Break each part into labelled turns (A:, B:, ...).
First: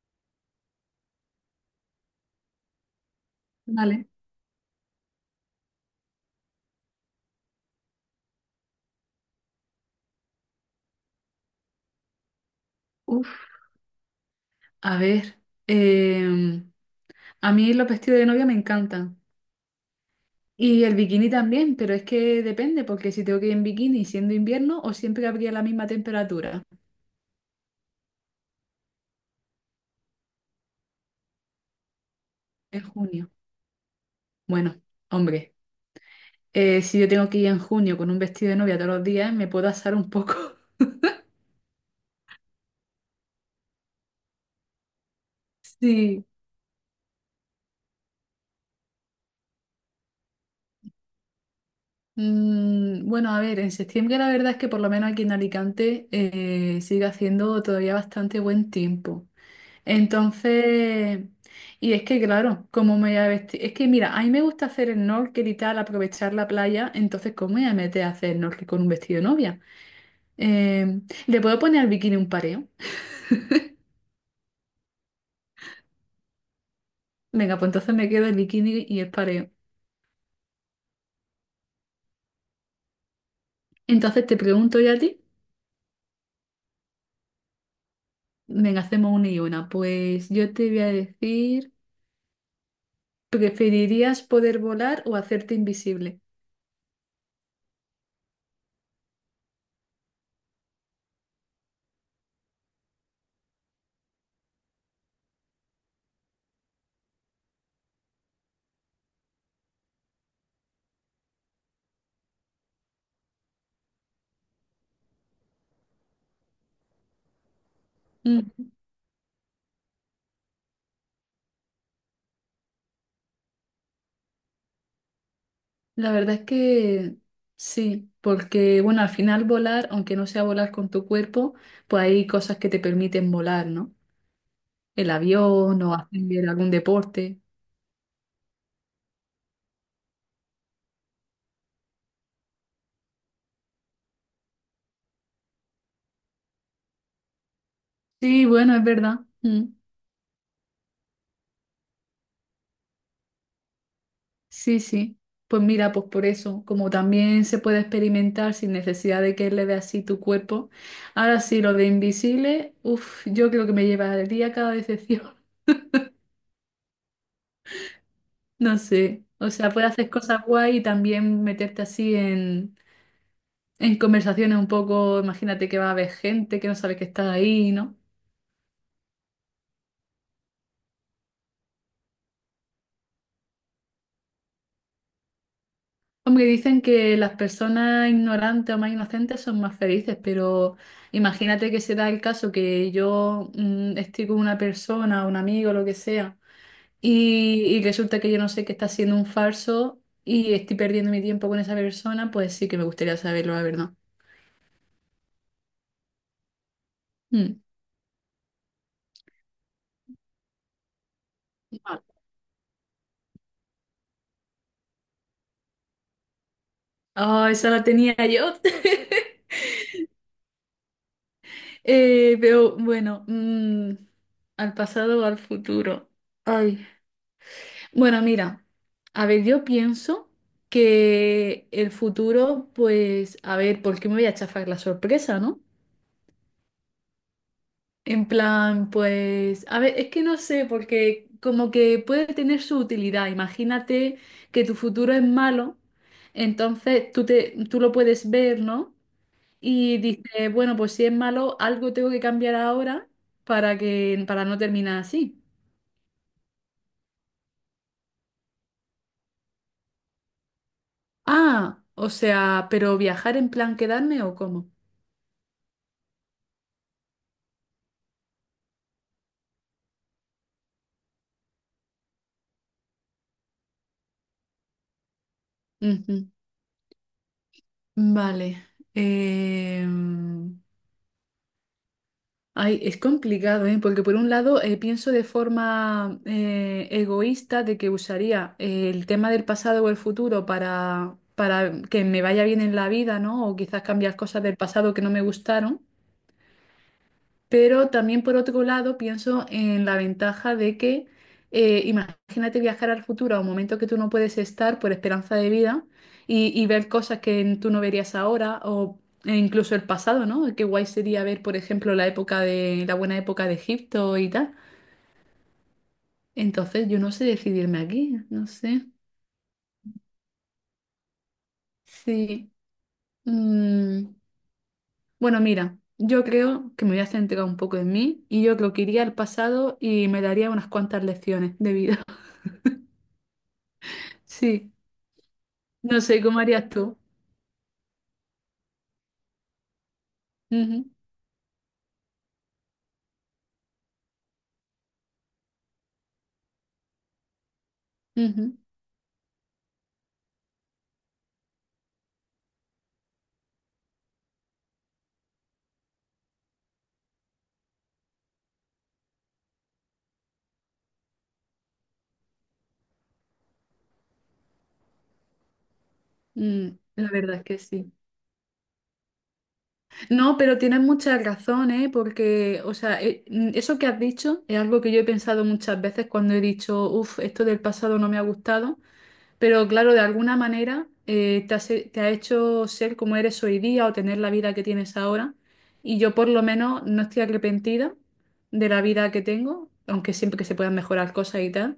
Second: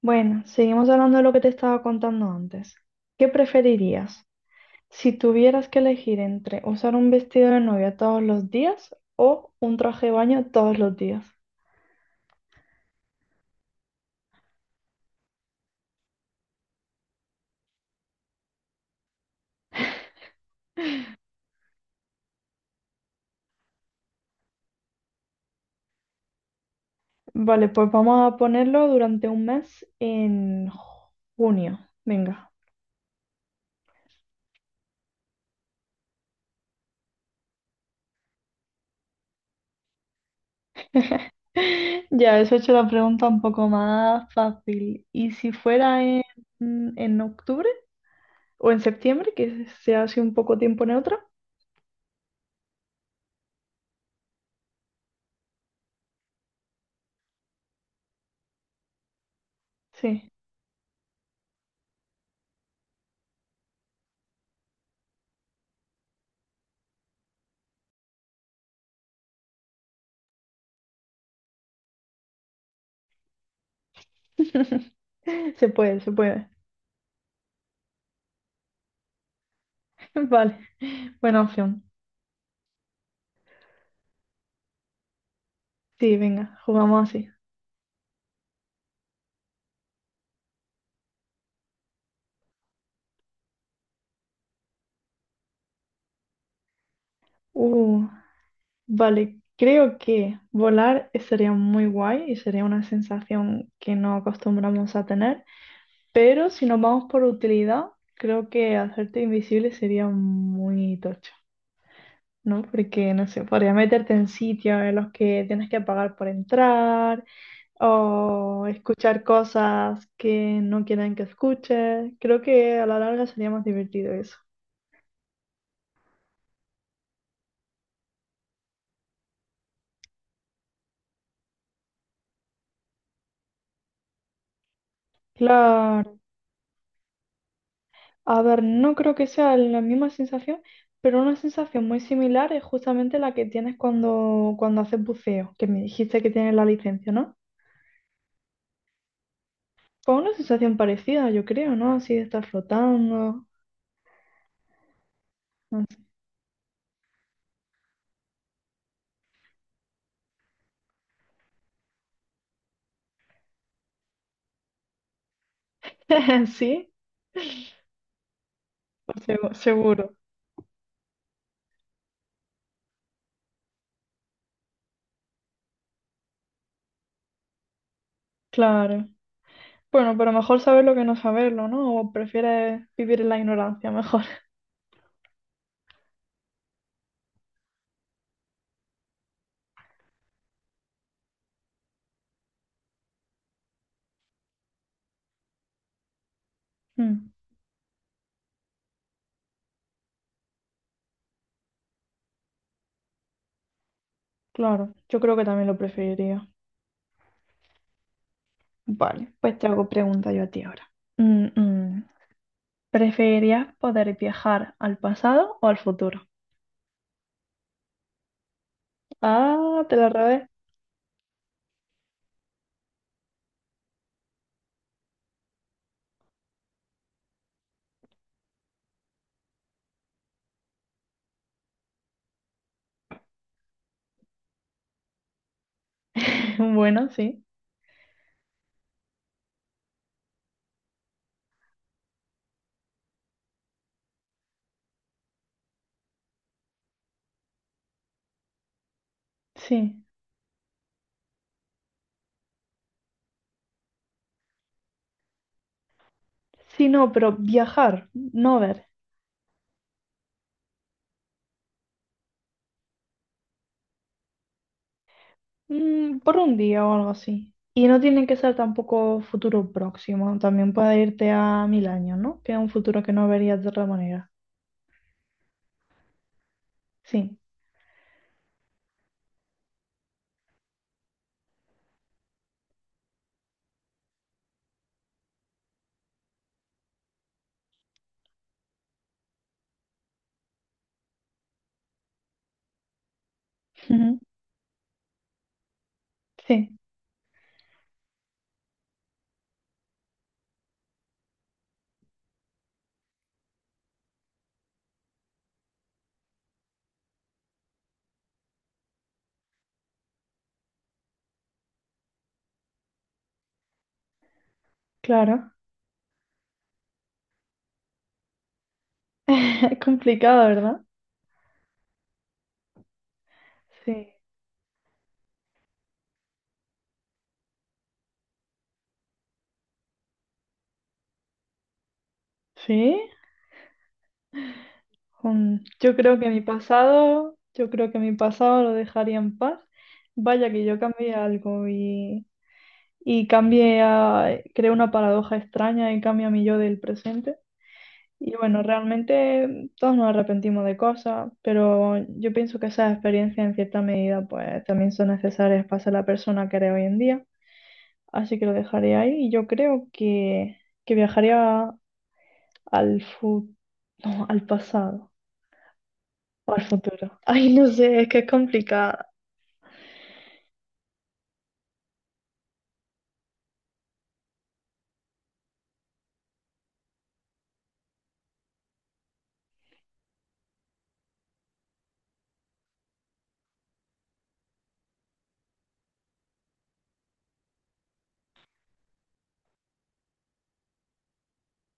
A: Bueno, seguimos hablando de lo que te estaba contando antes. ¿Qué
B: Vale.
A: preferirías? Si tuvieras que elegir entre usar un vestido de novia todos los días o un traje de baño todos los días.
B: Uf, a ver. em, a mí los vestidos de novia me encantan. Y el bikini también, pero es que depende, porque si tengo que ir en bikini siendo invierno o siempre habría la misma temperatura
A: Vale, pues vamos a ponerlo durante un mes en junio. Venga.
B: en junio. Bueno, hombre, si yo tengo que ir en junio con un vestido de novia todos los días, me puedo asar un poco.
A: Ya, eso he hecho la pregunta un poco más fácil. ¿Y si fuera
B: Sí.
A: en octubre o en septiembre, que sea así un poco tiempo neutro?
B: Mm, bueno, a ver, en septiembre la verdad es que por lo menos aquí en Alicante sigue haciendo todavía bastante buen tiempo.
A: Sí,
B: Entonces, y es que claro, ¿cómo me voy a vestir? Es que mira, a mí me gusta hacer snorkel y tal, aprovechar la playa, entonces ¿cómo me voy a meter a hacer snorkel con un vestido de novia? Eh, ¿Le puedo poner al bikini un pareo?
A: se puede, se puede.
B: Venga, pues entonces me quedo el bikini y el pareo.
A: Vale. Buena opción.
B: Entonces te pregunto yo a ti,
A: Sí, venga, jugamos así.
B: venga, hacemos una y una. Pues yo te voy a decir, ¿preferirías poder volar o hacerte invisible?
A: Uh, vale, creo que volar sería muy guay y sería una sensación que no acostumbramos a tener, pero si nos vamos por utilidad, creo que hacerte invisible sería muy tocho, ¿no? Porque, no sé, podría meterte en sitios en los que tienes que pagar por entrar
B: Mm.
A: o escuchar cosas que no quieren que escuches. Creo que a la larga sería más divertido eso.
B: La verdad es que sí, porque bueno, al final volar, aunque no sea volar con tu cuerpo, pues hay cosas que te permiten volar, ¿no? El avión o
A: Claro.
B: hacer algún deporte.
A: A ver, no creo que sea la misma sensación, pero una sensación muy similar es justamente la que tienes cuando haces buceo, que me dijiste que tienes la licencia, ¿no?
B: Sí, bueno, es verdad. Mm.
A: Pues una sensación parecida, yo creo, ¿no? Así de estar flotando.
B: Sí, sí. Pues
A: No
B: mira,
A: sé.
B: pues por eso, como también se puede experimentar sin necesidad de que le veas así tu cuerpo. Ahora sí, lo de invisible, uff, yo creo que me llevaría cada decepción.
A: Sí,
B: No
A: pues
B: sé. O sea, puedes hacer
A: seguro,
B: cosas guay y también meterte así en conversaciones un poco, imagínate que va a haber gente que no sabe que está ahí, ¿no?
A: claro. Bueno, pero mejor saberlo que no saberlo, ¿no? O prefieres vivir en la ignorancia, mejor.
B: Hombre, dicen que las personas ignorantes o más inocentes son más felices, pero imagínate que se da el caso que yo estoy con una persona, un amigo, lo que sea,
A: Mm,
B: y resulta que yo no sé que está siendo un falso y estoy perdiendo mi tiempo con esa persona, pues sí que me gustaría saberlo, la verdad.
A: claro, yo creo que también lo preferiría.
B: Mm.
A: Vale, pues te hago pregunta yo a ti ahora. Mm, mm. ¿Preferirías poder viajar al pasado o al futuro?
B: Ah, esa la tenía yo.
A: Ah, te la robé.
B: Veo, bueno, al pasado o al futuro. Ay. Bueno, mira, a ver, yo pienso que el futuro, pues, a ver, ¿por qué me voy a chafar la sorpresa, no?
A: Bueno, sí.
B: En plan, pues, a ver, es que no sé, porque como que puede tener su utilidad. Imagínate que tu futuro es malo, entonces tú lo puedes ver, ¿no? Y
A: Sí.
B: dice, bueno, pues si es malo, algo tengo que cambiar ahora para no terminar así.
A: Sí, no, pero viajar, no ver.
B: Ah, o sea, ¿pero viajar en plan quedarme o cómo?
A: Por un día o algo así. Y no tiene que ser tampoco futuro próximo. También puede irte a mil años, ¿no? Que es un futuro que no verías de otra manera.
B: Ujú.
A: Sí.
B: Vale. Em, ay, es complicado, ¿eh? Porque por un lado pienso de forma egoísta de que usaría el tema del pasado o el futuro para que me vaya bien en la vida, ¿no? O quizás cambiar
A: Ujú.
B: cosas del pasado que no me gustaron.
A: Sí,
B: Pero también por otro lado pienso en la ventaja de que imagínate viajar al futuro a un momento que tú no puedes estar por esperanza de vida y ver cosas que tú no verías ahora o incluso el pasado, ¿no? Qué guay sería ver, por ejemplo, la época de la buena época de Egipto y tal.
A: claro.
B: Entonces yo no sé decidirme aquí, no sé.
A: Es complicado, ¿verdad?
B: Sí.
A: Sí.
B: Mm, bueno, mira, yo creo que me voy a centrar un poco en mí y yo creo que iría al pasado y me daría unas cuantas lecciones de vida.
A: ¿Sí?
B: Sí.
A: Mm. Yo
B: No
A: creo
B: sé
A: que
B: cómo
A: mi
B: harías tú.
A: pasado, yo creo que mi pasado lo dejaría en paz. Vaya que yo
B: Ujú,
A: cambié algo y cambié a, creé una paradoja extraña y cambié a mi yo del presente. Y
B: ujú,
A: bueno, realmente todos nos arrepentimos de cosas, pero yo pienso que esas experiencias en cierta medida pues también son necesarias para ser la persona que eres hoy en día. Así que lo dejaré ahí y yo creo que viajaría al no, al pasado. O al
B: mm, la
A: futuro.
B: verdad es
A: Ay,
B: que
A: no
B: sí.
A: sé, es que es complicada.
B: No, pero tienes muchas razones, ¿eh? Porque, o sea, eso que has dicho es algo que yo he pensado muchas veces cuando he dicho, uff, esto del pasado no me ha gustado, pero claro, de alguna manera te ha hecho ser como eres hoy día o tener la vida que tienes ahora. Y yo por lo menos no estoy arrepentida de la vida que tengo, aunque siempre que se puedan mejorar cosas y tal.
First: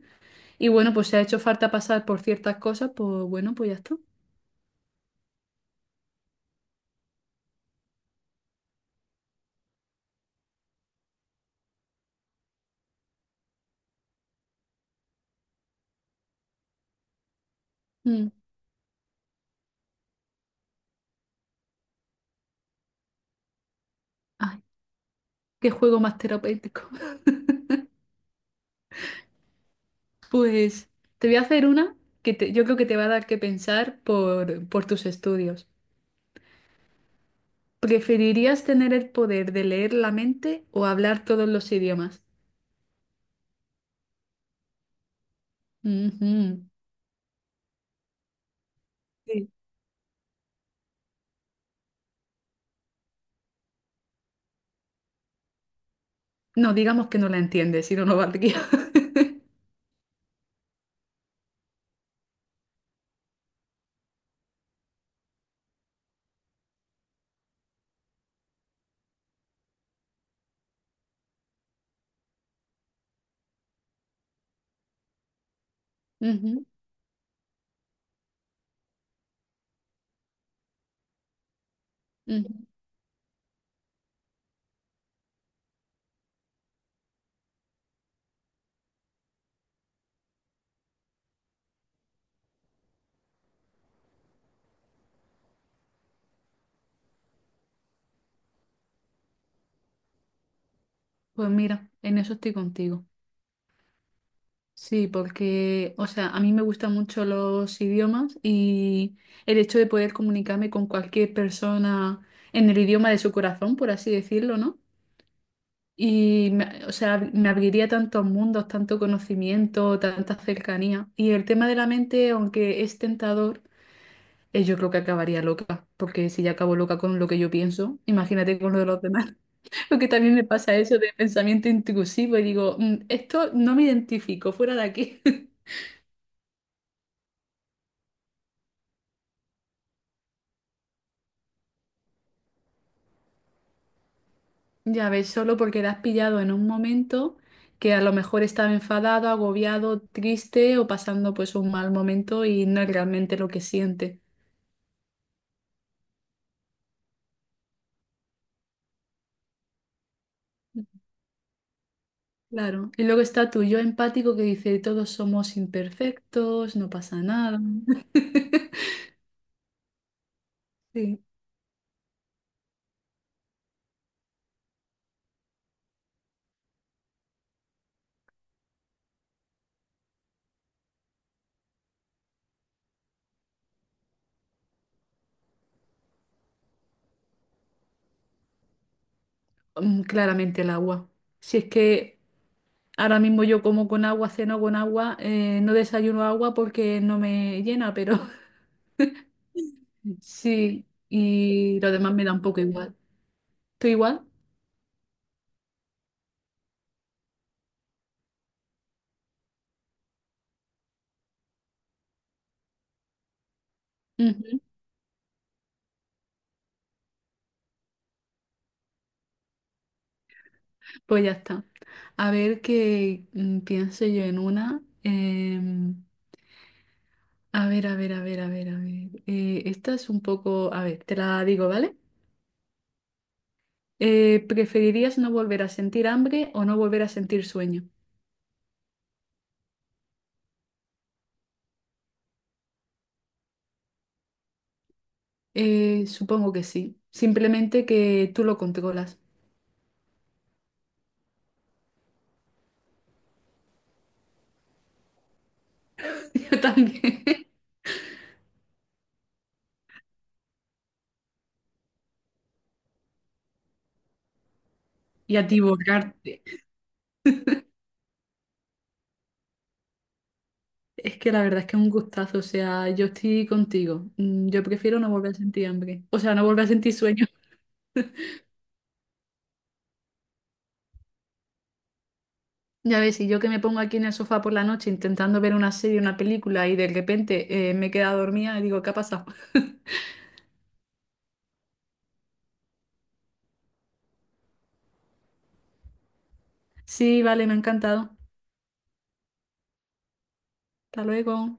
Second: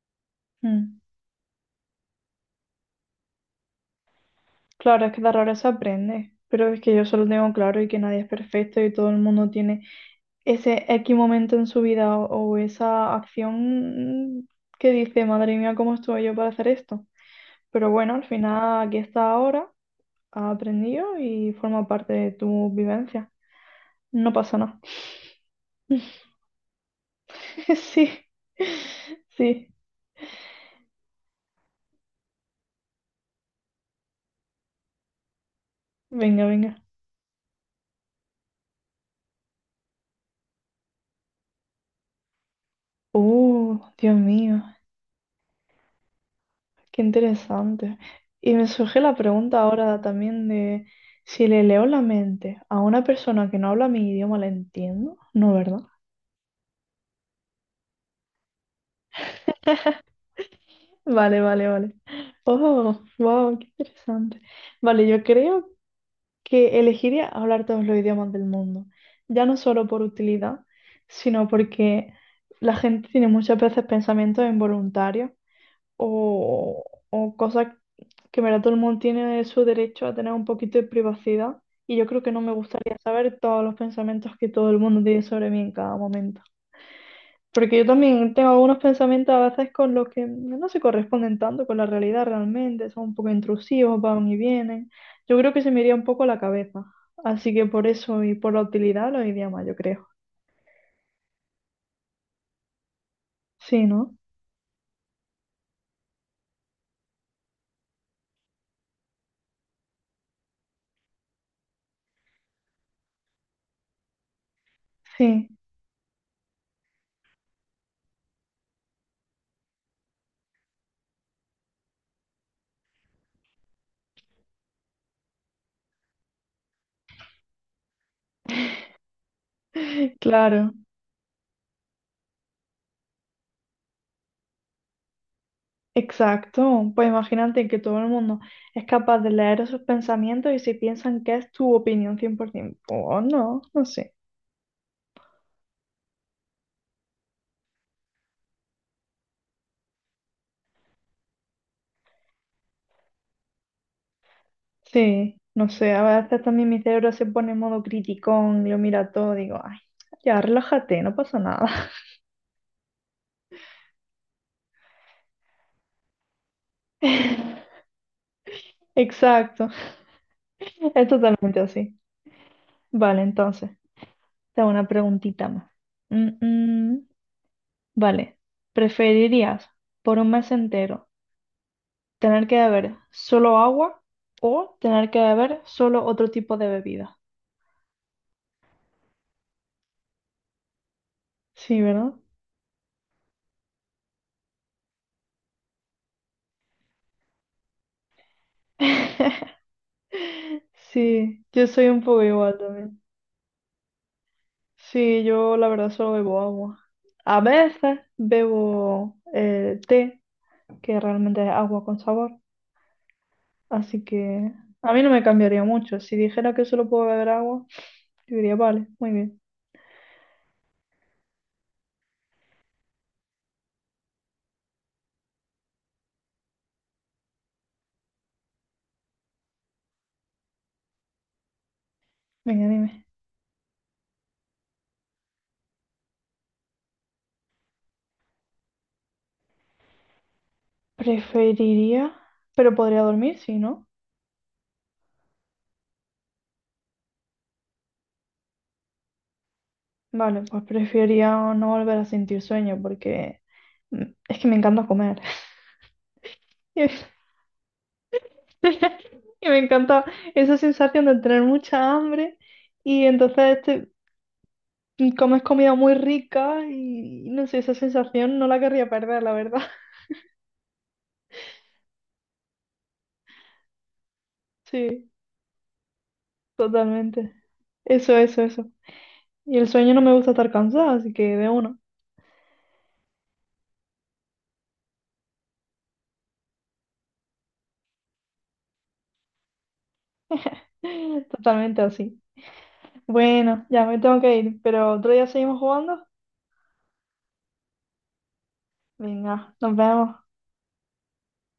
B: Y bueno,
A: Mm.
B: pues si ha hecho falta pasar por ciertas cosas, pues bueno, pues ya está.
A: Claro, es que de errores se aprende, pero es que yo solo tengo claro y que nadie es perfecto y todo el mundo tiene ese X momento en su vida o esa acción que dice, madre mía, ¿cómo estuve yo para hacer esto? Pero bueno, al
B: Mm.
A: final aquí está ahora, ha aprendido y forma parte de tu vivencia. No pasa
B: Ay,
A: nada.
B: qué juego más terapéutico.
A: Sí, sí.
B: Pues te voy a hacer una yo creo que te va a dar que pensar por tus estudios.
A: Venga, venga.
B: ¿Preferirías tener el poder de leer la mente o hablar todos los idiomas?
A: Dios mío.
B: Ujú.
A: Qué interesante. Y me surge la
B: Sí.
A: pregunta ahora también de si le leo la mente a una persona que no habla mi idioma, ¿la entiendo? No, ¿verdad?
B: No, digamos que no la entiendes, si no, no valdría.
A: Vale, vale, vale. Oh, wow, qué interesante. Vale, yo creo que elegiría hablar todos los idiomas del mundo, ya no solo por utilidad, sino porque la gente tiene muchas veces pensamientos involuntarios
B: Ujú,
A: o cosas que en verdad todo el mundo tiene su derecho a tener un poquito de privacidad y yo creo que no
B: ujú.
A: me gustaría saber todos los pensamientos que todo el mundo tiene sobre mí en cada momento. Porque yo también tengo algunos pensamientos a veces con los que no se corresponden tanto con la realidad realmente, son un poco intrusivos, van y vienen. Yo creo que se me iría un poco la cabeza. Así que por eso y por la utilidad lo iría más, yo creo.
B: Pues mira, en eso estoy contigo.
A: Sí, ¿no?
B: Sí, porque, o sea, a mí me gustan mucho los idiomas y el hecho de poder comunicarme con cualquier persona en el idioma de su corazón, por así decirlo, ¿no?
A: Sí,
B: Y, o sea, me abriría tantos mundos, tanto conocimiento, tanta cercanía. Y el tema de la mente, aunque es tentador, yo creo que acabaría loca, porque si ya acabo loca con lo que yo pienso, imagínate con lo de los demás. Porque también me
A: claro.
B: pasa eso de pensamiento intrusivo y digo, "Mm, esto no me identifico, fuera de aquí".
A: Exacto, pues imagínate que todo el mundo es capaz de leer esos pensamientos y si piensan que es tu opinión 100%, o no, no sé.
B: Ya ves, solo porque la has pillado en un momento que a lo mejor estaba enfadado, agobiado, triste o pasando pues un mal momento y no es realmente lo que siente.
A: Sí, no sé, a veces también mi cerebro se pone en modo criticón, lo mira todo, digo, ay, ya relájate, no pasa nada.
B: Claro. Y luego está tu yo empático que dice, todos somos imperfectos, no pasa nada.
A: Exacto, es
B: Sí.
A: totalmente así. Vale, entonces, te hago una preguntita más. Mm, mm, Vale, ¿preferirías por un mes entero? Tener que beber solo agua o tener que beber solo otro tipo de bebida.
B: Mm, claramente el agua. Si es
A: Sí, ¿verdad?
B: que ahora mismo yo como con agua, ceno con agua, no desayuno agua porque no me llena, pero sí,
A: Sí, yo
B: y
A: soy
B: lo
A: un
B: demás
A: poco
B: me da un
A: igual
B: poco igual.
A: también.
B: ¿Tú igual?
A: Sí, yo la verdad solo bebo agua. A veces bebo té, que realmente es agua con sabor. Así que
B: Ujú.
A: a mí no me cambiaría mucho. Si dijera que solo puedo beber agua, yo diría, vale, muy bien.
B: Pues ya está. A ver qué pienso yo en una. A ver, a ver, a ver, a ver, a ver. Esta es un poco. A ver, te la digo, ¿vale?
A: Venga, dime.
B: ¿Preferirías no volver a sentir hambre o no volver a sentir sueño?
A: Preferiría, pero podría dormir, sí, ¿no?
B: Supongo que sí. Simplemente que tú lo controlas.
A: Vale, pues prefería no volver a sentir sueño porque mm, es que me encanta comer.
B: Yo
A: Y,
B: también.
A: y me encanta esa sensación de tener mucha hambre y
B: Y
A: comes
B: a ti
A: comida muy
B: borrarte.
A: rica y no sé, esa sensación no la querría perder, la verdad.
B: Es que la verdad es que es un gustazo. O sea, yo estoy contigo. Mm, yo prefiero
A: Sí,
B: no volver a sentir hambre. O sea, no volver a sentir sueño.
A: totalmente. Eso, eso, eso. Y el sueño no me gusta estar cansada, así que de uno.
B: Ya ves, y yo que me pongo aquí en el sofá por la noche intentando ver una serie, una película y de repente me he quedado dormida y digo, ¿qué ha pasado?
A: Totalmente así. Bueno, ya me tengo que ir, pero otro día seguimos jugando.
B: Sí, vale, me ha encantado.
A: Venga, nos vemos.
B: Hasta luego.